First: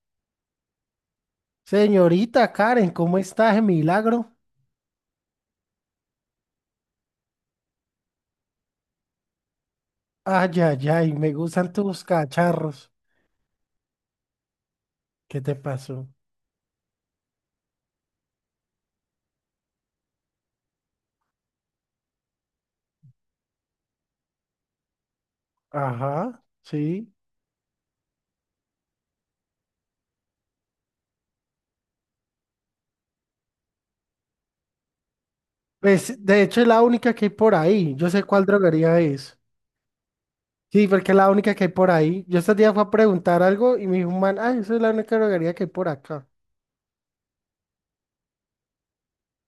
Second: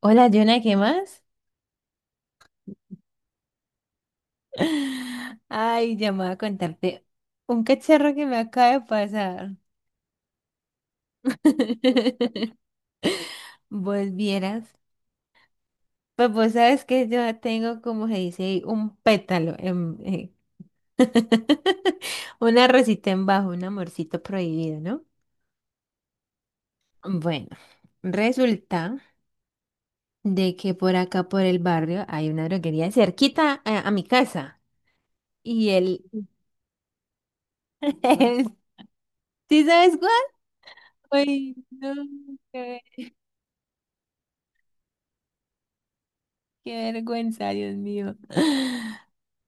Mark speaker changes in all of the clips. Speaker 1: Hola, Jonah, ¿qué más?
Speaker 2: Señorita Karen, ¿cómo estás? De Milagro.
Speaker 1: Ay, ya me voy a contarte un cacharro que me acaba de pasar.
Speaker 2: Ay, ay, ay, me gustan tus cacharros.
Speaker 1: Vos vieras.
Speaker 2: ¿Qué te pasó?
Speaker 1: Pues vos sabes que yo tengo, como se dice, un pétalo, una rosita en bajo, un amorcito prohibido, ¿no?
Speaker 2: Ajá, sí.
Speaker 1: Bueno, resulta de que por acá, por el barrio, hay una droguería cerquita a mi casa. Y él,
Speaker 2: Pues, de hecho, es la única que hay por ahí. Yo sé cuál
Speaker 1: Ujú.
Speaker 2: droguería es.
Speaker 1: ¿Sí sabes cuál?
Speaker 2: Sí, porque es la única
Speaker 1: Ay,
Speaker 2: que hay por
Speaker 1: no.
Speaker 2: ahí. Yo estos días fui a preguntar algo y me dijo un man, ay, esa es la única droguería que hay por acá.
Speaker 1: Qué vergüenza, Dios mío.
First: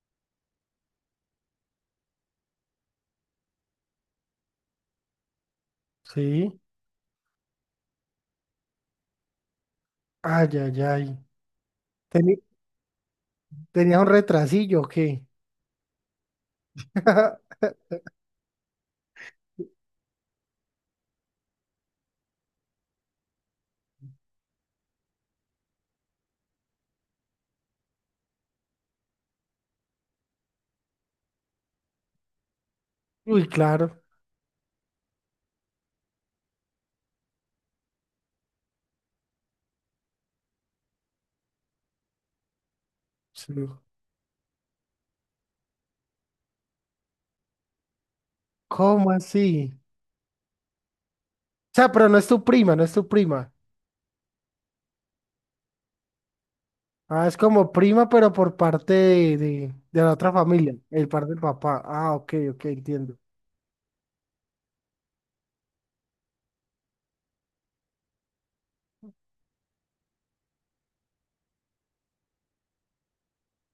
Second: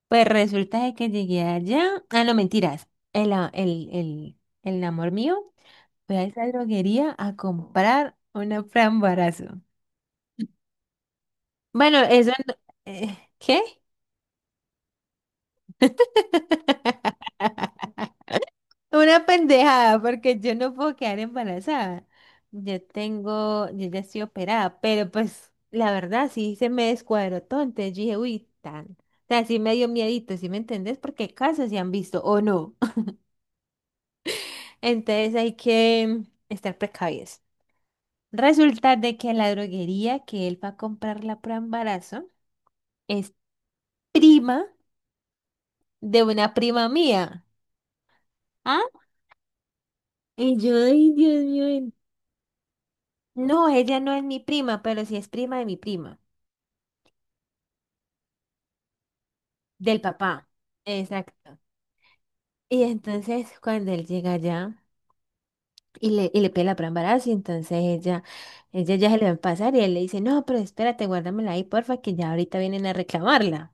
Speaker 1: Pues resulta de que llegué allá. Ah, no, mentiras. El amor mío fue a esa
Speaker 2: Sí.
Speaker 1: droguería a comprar una frambarazo.
Speaker 2: Ay, ay, ay.
Speaker 1: Bueno, eso
Speaker 2: Teni-
Speaker 1: no- ¿qué?
Speaker 2: ¿Tenías un retrasillo o qué?
Speaker 1: Una pendejada, porque yo no puedo quedar embarazada. Yo tengo, yo ya estoy operada, pero pues la verdad sí se me descuadró todo. Entonces yo dije, uy, tan. O sea, sí me dio miedito, ¿sí me entendés? Porque casos se han visto o no.
Speaker 2: Uy, claro.
Speaker 1: Entonces hay que estar precavidos. Resulta de que la droguería que él va a comprar la prueba de embarazo es
Speaker 2: Sí.
Speaker 1: prima de una prima mía. ¿Ah?
Speaker 2: ¿Cómo así?
Speaker 1: Y yo, ay, Dios mío.
Speaker 2: O sea,
Speaker 1: En-
Speaker 2: pero no es tu prima, no es tu prima.
Speaker 1: No, ella no es mi prima, pero sí es prima de mi prima,
Speaker 2: Ah, es como prima, pero por parte de, de,
Speaker 1: del
Speaker 2: de la otra
Speaker 1: papá.
Speaker 2: familia, el par del
Speaker 1: Exacto.
Speaker 2: papá. Ah, ok, ok,
Speaker 1: Y
Speaker 2: entiendo.
Speaker 1: entonces cuando él llega allá y le pide la prueba de embarazo, y entonces ella ya se le va a pasar y él le dice, no, pero espérate, guárdamela ahí, porfa, que ya ahorita vienen a reclamarla.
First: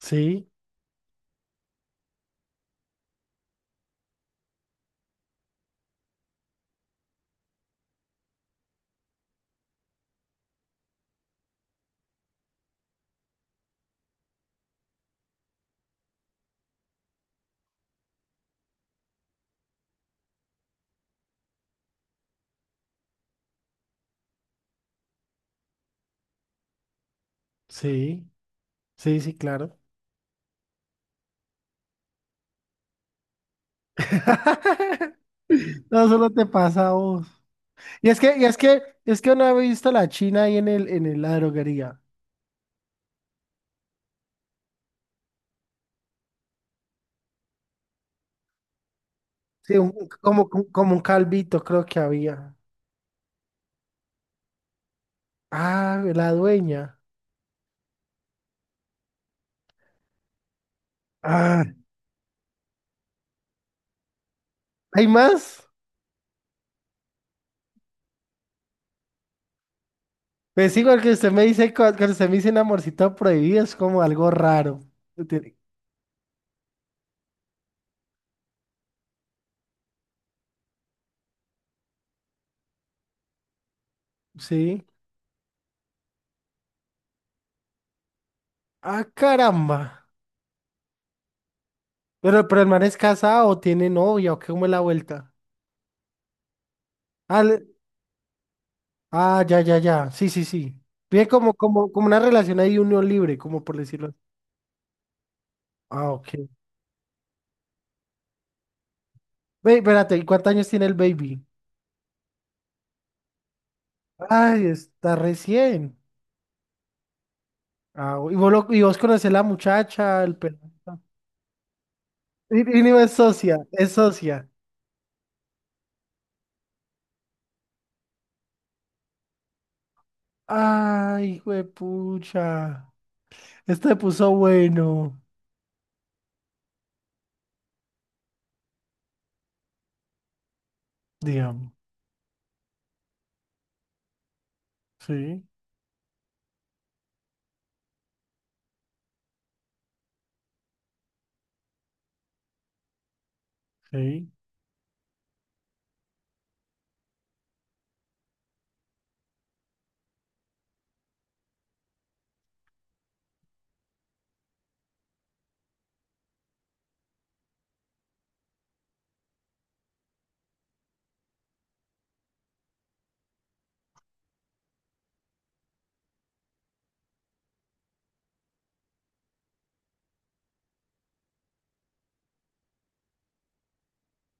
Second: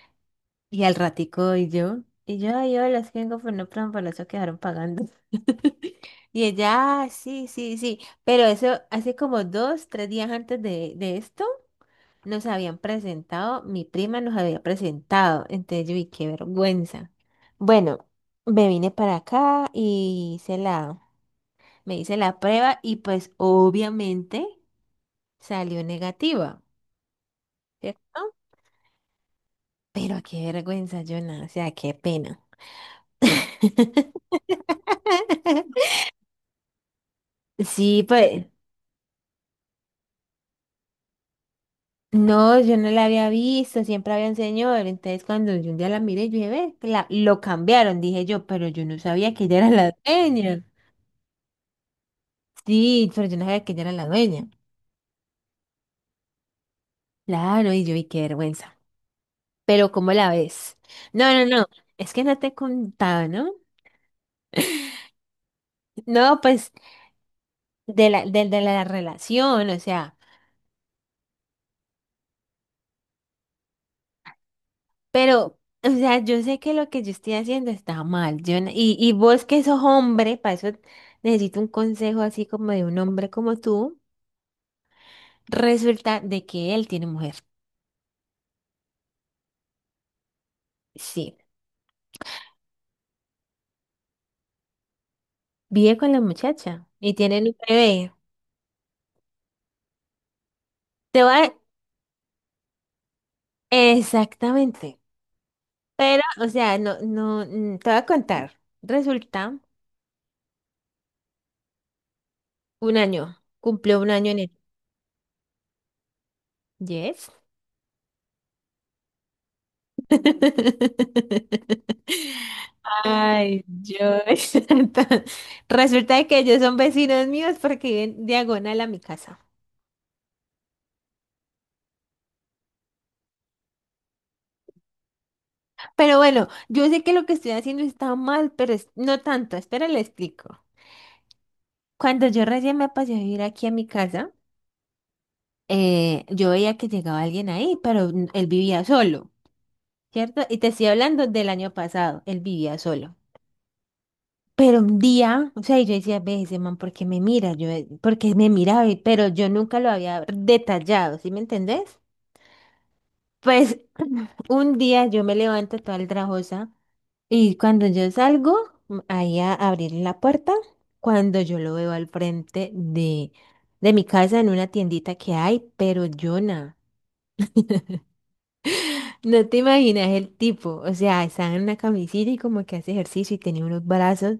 Speaker 2: Sí,
Speaker 1: Y al ratico, y yo, yo las vengo por no plan, por eso quedaron pagando. Y ella, "Ah, sí, sí, sí, pero eso hace como 2, 3 días antes de esto, nos habían presentado, mi prima nos había presentado, entonces yo, y qué vergüenza. Bueno, me vine para acá y hice la, me hice la prueba y pues obviamente salió negativa,
Speaker 2: sí,
Speaker 1: ¿cierto?
Speaker 2: sí, sí, claro.
Speaker 1: Pero qué vergüenza, Jonah, o sea, qué pena.
Speaker 2: No, solo te pasa a vos.
Speaker 1: Sí, pues.
Speaker 2: Es que no he visto a la China ahí en la droguería.
Speaker 1: No, yo no la había visto, siempre había un señor. Entonces, cuando yo un día la miré, yo dije, ve, la, lo cambiaron, dije yo, pero yo no sabía que ella era
Speaker 2: Sí,
Speaker 1: la
Speaker 2: como,
Speaker 1: dueña.
Speaker 2: como un calvito, creo que había.
Speaker 1: Sí, pero yo no sabía que ella era la dueña.
Speaker 2: Ah, la dueña.
Speaker 1: Claro, y yo, y qué vergüenza. Pero, ¿cómo la ves? No, no,
Speaker 2: Ah,
Speaker 1: no, es que no te he contado, ¿no?
Speaker 2: ¿hay más?
Speaker 1: No, pues, de la relación, o sea,
Speaker 2: Pues igual que usted me dice, cuando usted me dice un amorcito prohibido, es como algo raro. Tiene-
Speaker 1: pero, o sea, yo sé que lo que yo estoy haciendo está mal. Yo, y vos que sos hombre, para eso necesito un consejo así como de un hombre como tú.
Speaker 2: Sí.
Speaker 1: Resulta de que él tiene mujer.
Speaker 2: Ah, caramba.
Speaker 1: Sí,
Speaker 2: Pero el man es casado o tiene novia o qué, cómo es la vuelta.
Speaker 1: vive con la muchacha y
Speaker 2: Ah,
Speaker 1: tienen un
Speaker 2: le-
Speaker 1: bebé.
Speaker 2: ah, ya, ya, ya. Sí, sí, sí.
Speaker 1: Te
Speaker 2: Vive
Speaker 1: va
Speaker 2: como, como, como una relación ahí unión libre, como por decirlo. Así.
Speaker 1: exactamente.
Speaker 2: Ah,
Speaker 1: Pero,
Speaker 2: ok.
Speaker 1: o sea, no, no, te voy a contar. Resulta,
Speaker 2: Ve, espérate, ¿y cuántos años tiene el baby?
Speaker 1: un año, cumplió un año en el...
Speaker 2: Ay, está recién.
Speaker 1: Yes.
Speaker 2: Ah, y vos, y vos conocés la muchacha, el pelado. Y no es socia,
Speaker 1: Ay,
Speaker 2: es socia.
Speaker 1: Dios. Entonces, resulta de que ellos son vecinos míos porque viven diagonal a mi casa.
Speaker 2: Ay, hijo de pucha. Este se puso bueno,
Speaker 1: Pero bueno, yo sé que lo que estoy haciendo está mal, pero es- no tanto. Espera, le explico.
Speaker 2: digamos.
Speaker 1: Cuando yo recién me pasé a vivir aquí a mi casa,
Speaker 2: Sí,
Speaker 1: yo veía que llegaba alguien ahí, pero n- él vivía solo, ¿cierto? Y te estoy hablando del año pasado, él vivía solo.
Speaker 2: sí.
Speaker 1: Pero un día, o sea, y yo decía, ve ese man, ¿por qué me mira? Yo, ¿por qué me miraba? Y- Pero yo nunca lo había detallado, ¿sí me entendés? Pues un día yo me levanto toda trabajosa y cuando yo salgo ahí a abrir la puerta, cuando yo lo veo al frente de, mi casa en una tiendita que hay, pero Jonah, no te imaginas el tipo, o sea, está en una camisita y como que hace ejercicio y tiene unos brazos.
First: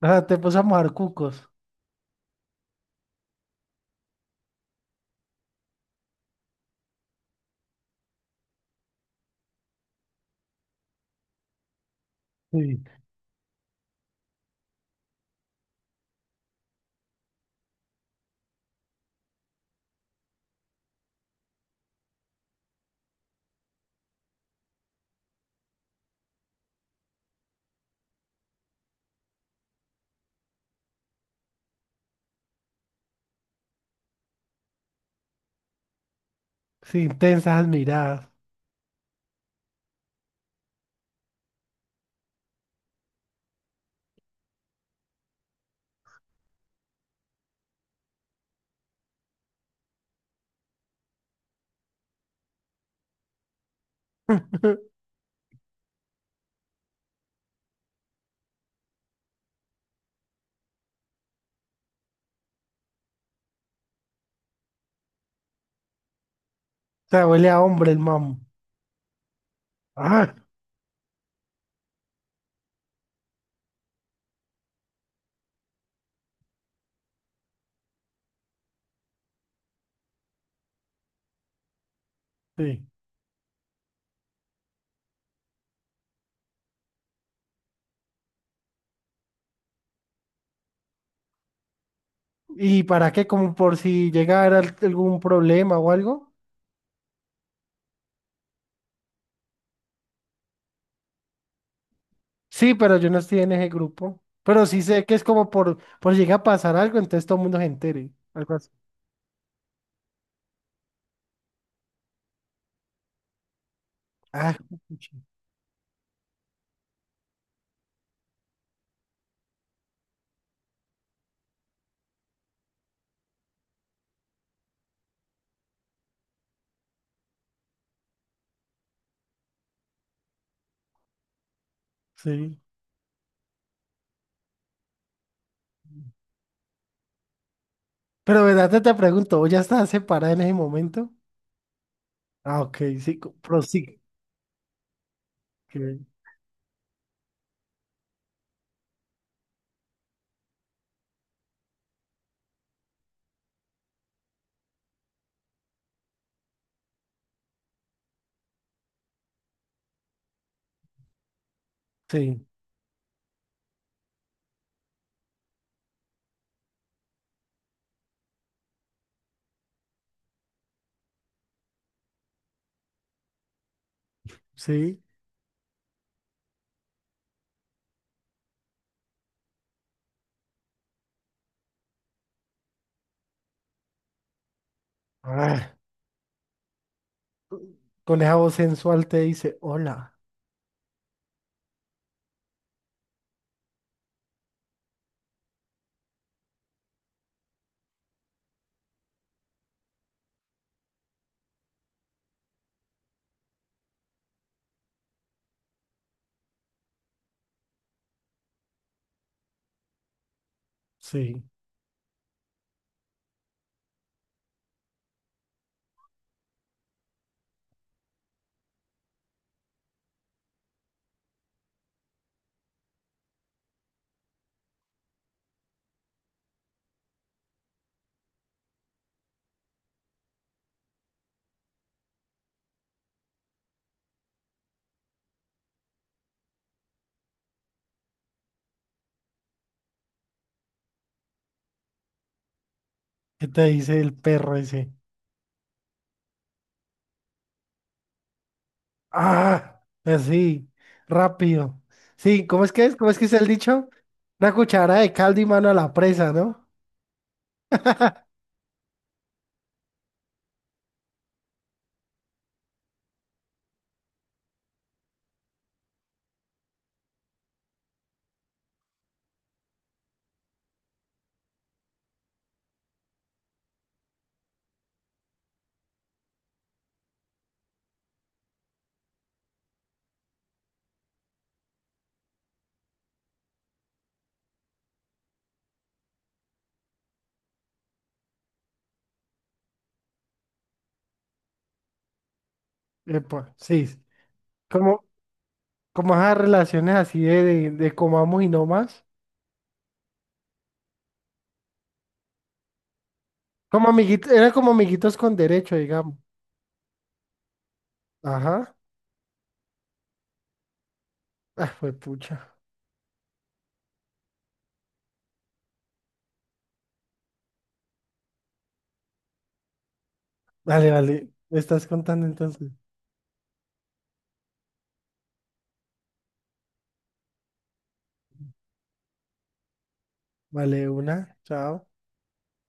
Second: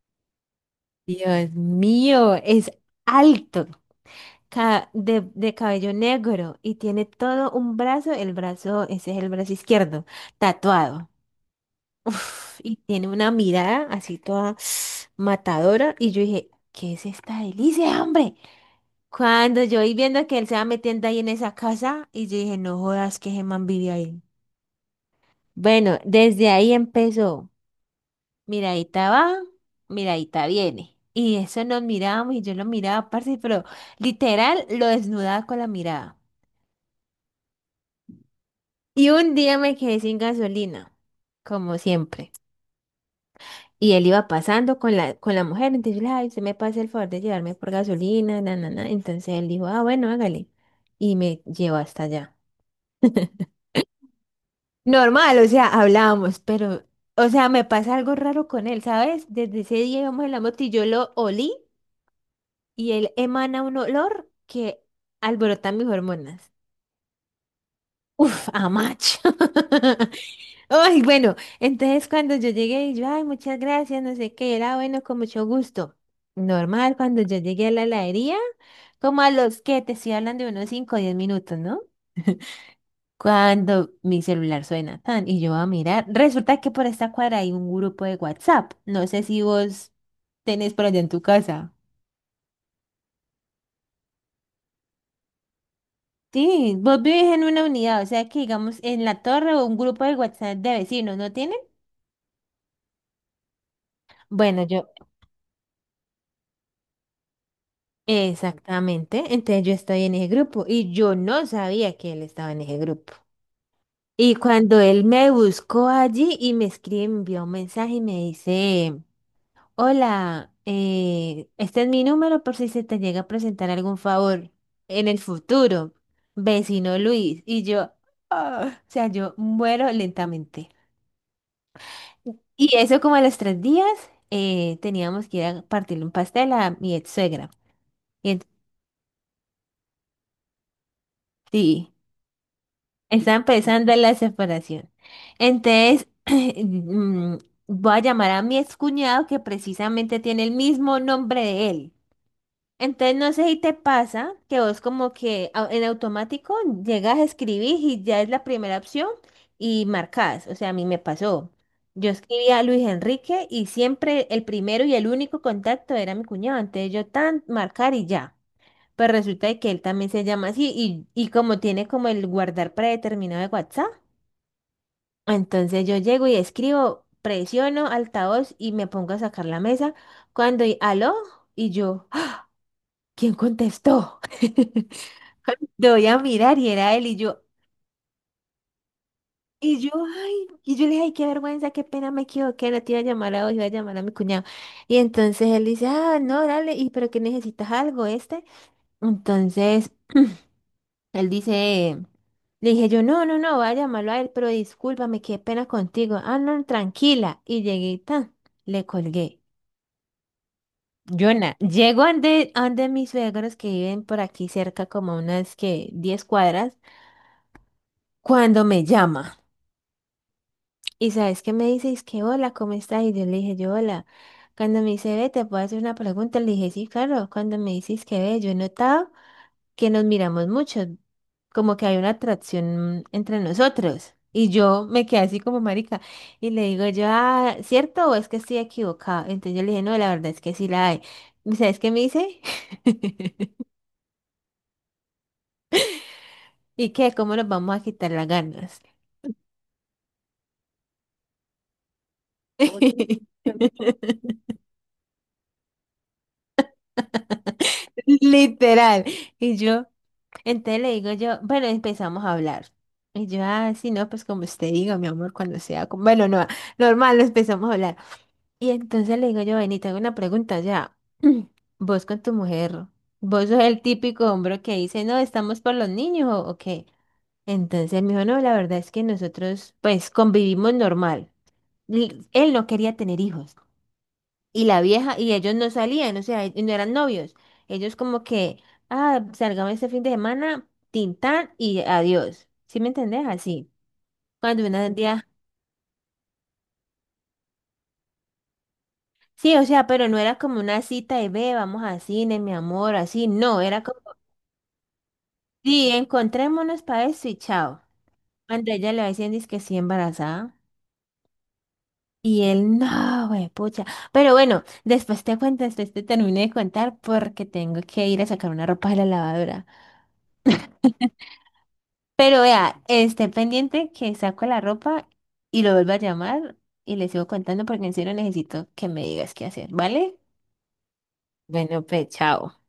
Speaker 2: Ah, te puso a mojar cucos.
Speaker 1: Dios mío, es alto, de cabello negro y tiene todo un brazo, el brazo, ese es el brazo izquierdo, tatuado. Uf, y
Speaker 2: Sí.
Speaker 1: tiene una mirada así toda matadora. Y yo dije, ¿qué es esta delicia, hombre? Cuando yo vi viendo que él se va metiendo ahí en esa casa, y yo dije, no jodas que ese man vive ahí. Bueno, desde ahí empezó. Miradita va, miradita viene. Y eso nos mirábamos y yo lo miraba, parce, pero literal lo desnudaba con la mirada.
Speaker 2: Sí, intensas miradas.
Speaker 1: Y un día me quedé sin gasolina, como siempre. Y él iba pasando con la mujer, entonces yo le dije, ay, usted me pasa el favor de llevarme por gasolina, na, na, na". Entonces él dijo, ah, bueno, hágale. Y me llevó hasta allá. Normal, o sea, hablábamos, pero, o sea, me pasa algo raro con él, ¿sabes? Desde ese día íbamos en la moto y yo lo olí y él emana un olor que alborota mis hormonas.
Speaker 2: O sea, huele a hombre el mamo.
Speaker 1: Uf, a macho.
Speaker 2: Ah,
Speaker 1: Ay, bueno, entonces cuando yo llegué, y yo, ay, muchas gracias, no sé qué, era bueno, con mucho gusto. Normal, cuando yo llegué a la heladería, como a los que te estoy hablando de unos cinco, o 10 minutos, ¿no?
Speaker 2: sí.
Speaker 1: Cuando mi celular suena tan y yo voy a mirar, resulta que por esta cuadra hay un grupo de WhatsApp. No sé si vos tenés por allá en tu casa.
Speaker 2: ¿Y para qué? Como por si llegara algún problema o algo.
Speaker 1: Sí, vos vivís en una unidad, o sea que digamos en la torre o un grupo de WhatsApp de vecinos, ¿no tienen?
Speaker 2: Sí, pero yo no estoy en ese grupo.
Speaker 1: Bueno,
Speaker 2: Pero sí
Speaker 1: yo,
Speaker 2: sé que es como por si llega a pasar algo, entonces todo el mundo se entere. Algo así.
Speaker 1: exactamente. Entonces yo estoy en ese grupo y yo no sabía que él estaba en ese grupo. Y
Speaker 2: Ah,
Speaker 1: cuando él
Speaker 2: pucha,
Speaker 1: me buscó allí y me escribe, me envió un mensaje y me dice, hola, este es mi número por si se te llega a presentar algún favor en el futuro, vecino Luis. Y yo, ah, o sea, yo muero lentamente.
Speaker 2: sí.
Speaker 1: Y eso como a los 3 días teníamos que ir a partirle un pastel a mi ex suegra. Y, en-
Speaker 2: Pero verdad te, te pregunto, ¿vos ya estás separada en ese momento?
Speaker 1: sí.
Speaker 2: Ah, ok, sí,
Speaker 1: Está empezando
Speaker 2: prosigue.
Speaker 1: la separación.
Speaker 2: que-
Speaker 1: Entonces, voy a llamar a mi excuñado que precisamente tiene el mismo nombre de él. Entonces, no sé si te pasa que vos como que en automático llegas a escribir y ya es la primera opción y marcas. O sea, a mí me pasó. Yo
Speaker 2: Sí,
Speaker 1: escribía a Luis Enrique y siempre el primero y el único contacto era mi cuñado. Entonces, yo tan marcar y ya. Pues resulta de que él también se llama así y como tiene como el guardar predeterminado de WhatsApp,
Speaker 2: sí.
Speaker 1: entonces yo llego y escribo, presiono altavoz y me pongo a sacar la mesa. Cuando, aló, y yo, ¡ah! ¿Quién contestó?
Speaker 2: Ah,
Speaker 1: Doy a mirar y era él y yo,
Speaker 2: con esa voz sensual te dice, hola.
Speaker 1: y yo le dije, ay, qué vergüenza, qué pena, me equivoqué, no te iba a llamar a vos, iba a llamar a mi cuñado. Y entonces él dice, ah, no, dale, y pero que necesitas algo este. Entonces él dice, le dije yo, no, no, no, voy a llamarlo a él, pero discúlpame, qué pena contigo. Ah, no, tranquila. Y llegué y tan, le colgué.
Speaker 2: Sí.
Speaker 1: Yona, llego ande, ande mis suegros que viven por aquí cerca, como unas que 10 cuadras, cuando me llama. Y sabes qué me dice, es que hola, ¿cómo estás? Y yo le dije yo, hola. Cuando me dice, ve, te puedo hacer una pregunta, le dije, sí, claro. Cuando me dices que ve, yo he notado. Que nos miramos mucho, como que hay una atracción entre nosotros. Y yo me quedé así como marica y le digo yo, ah, ¿cierto o es que estoy equivocada? Entonces yo le dije, no, la verdad es que sí la hay. ¿Y sabes qué me dice?
Speaker 2: ¿Qué te dice el perro ese?
Speaker 1: ¿Y qué? ¿Cómo nos vamos a quitar las ganas?
Speaker 2: Ah, así, rápido. Sí, ¿cómo es que es? ¿Cómo es
Speaker 1: Oye.
Speaker 2: que es el dicho? Una cuchara de caldo y mano a la presa, ¿no?
Speaker 1: Literal. Y yo, entonces le digo yo, bueno, empezamos a hablar. Y yo, ah, sí, no, pues como usted diga, mi amor, cuando sea, como- bueno, no, normal, nos empezamos a hablar. Y entonces le digo yo, ven y te hago una pregunta ya. Vos con tu mujer, vos sos el típico hombre que dice, no, estamos por los niños o qué. Entonces él me dijo, no, la verdad es que nosotros pues convivimos normal. L- Él no quería tener hijos. Y la vieja, y ellos no salían, o sea, y no eran novios. Ellos como que, ah, salgamos este fin de semana, tintán y adiós. ¿Sí me entendés?
Speaker 2: Epa,
Speaker 1: Así.
Speaker 2: sí.
Speaker 1: Cuando una
Speaker 2: Como,
Speaker 1: día...
Speaker 2: como esas relaciones así de, de comamos y no más.
Speaker 1: Sí, o sea, pero no era como una cita de ve, vamos a cine, mi amor, así, no, era
Speaker 2: Como
Speaker 1: como
Speaker 2: amiguitos, era como amiguitos con derecho,
Speaker 1: Sí,
Speaker 2: digamos.
Speaker 1: encontrémonos para eso y chao. Cuando
Speaker 2: Ajá.
Speaker 1: ella le va diciendo es que sí embarazada.
Speaker 2: Ah, fue
Speaker 1: Y
Speaker 2: pucha.
Speaker 1: él, no, güey, pucha. Pero bueno, después te cuento, después te termino de contar porque tengo que ir a sacar una ropa de la lavadora.
Speaker 2: Vale, vale. ¿Me estás contando
Speaker 1: Pero
Speaker 2: entonces?
Speaker 1: vea, esté pendiente que saco la ropa y lo vuelvo a llamar y le sigo contando porque en serio necesito que me digas qué hacer, ¿vale?
Speaker 2: Vale, una.
Speaker 1: Bueno,
Speaker 2: Chao.
Speaker 1: pues chao.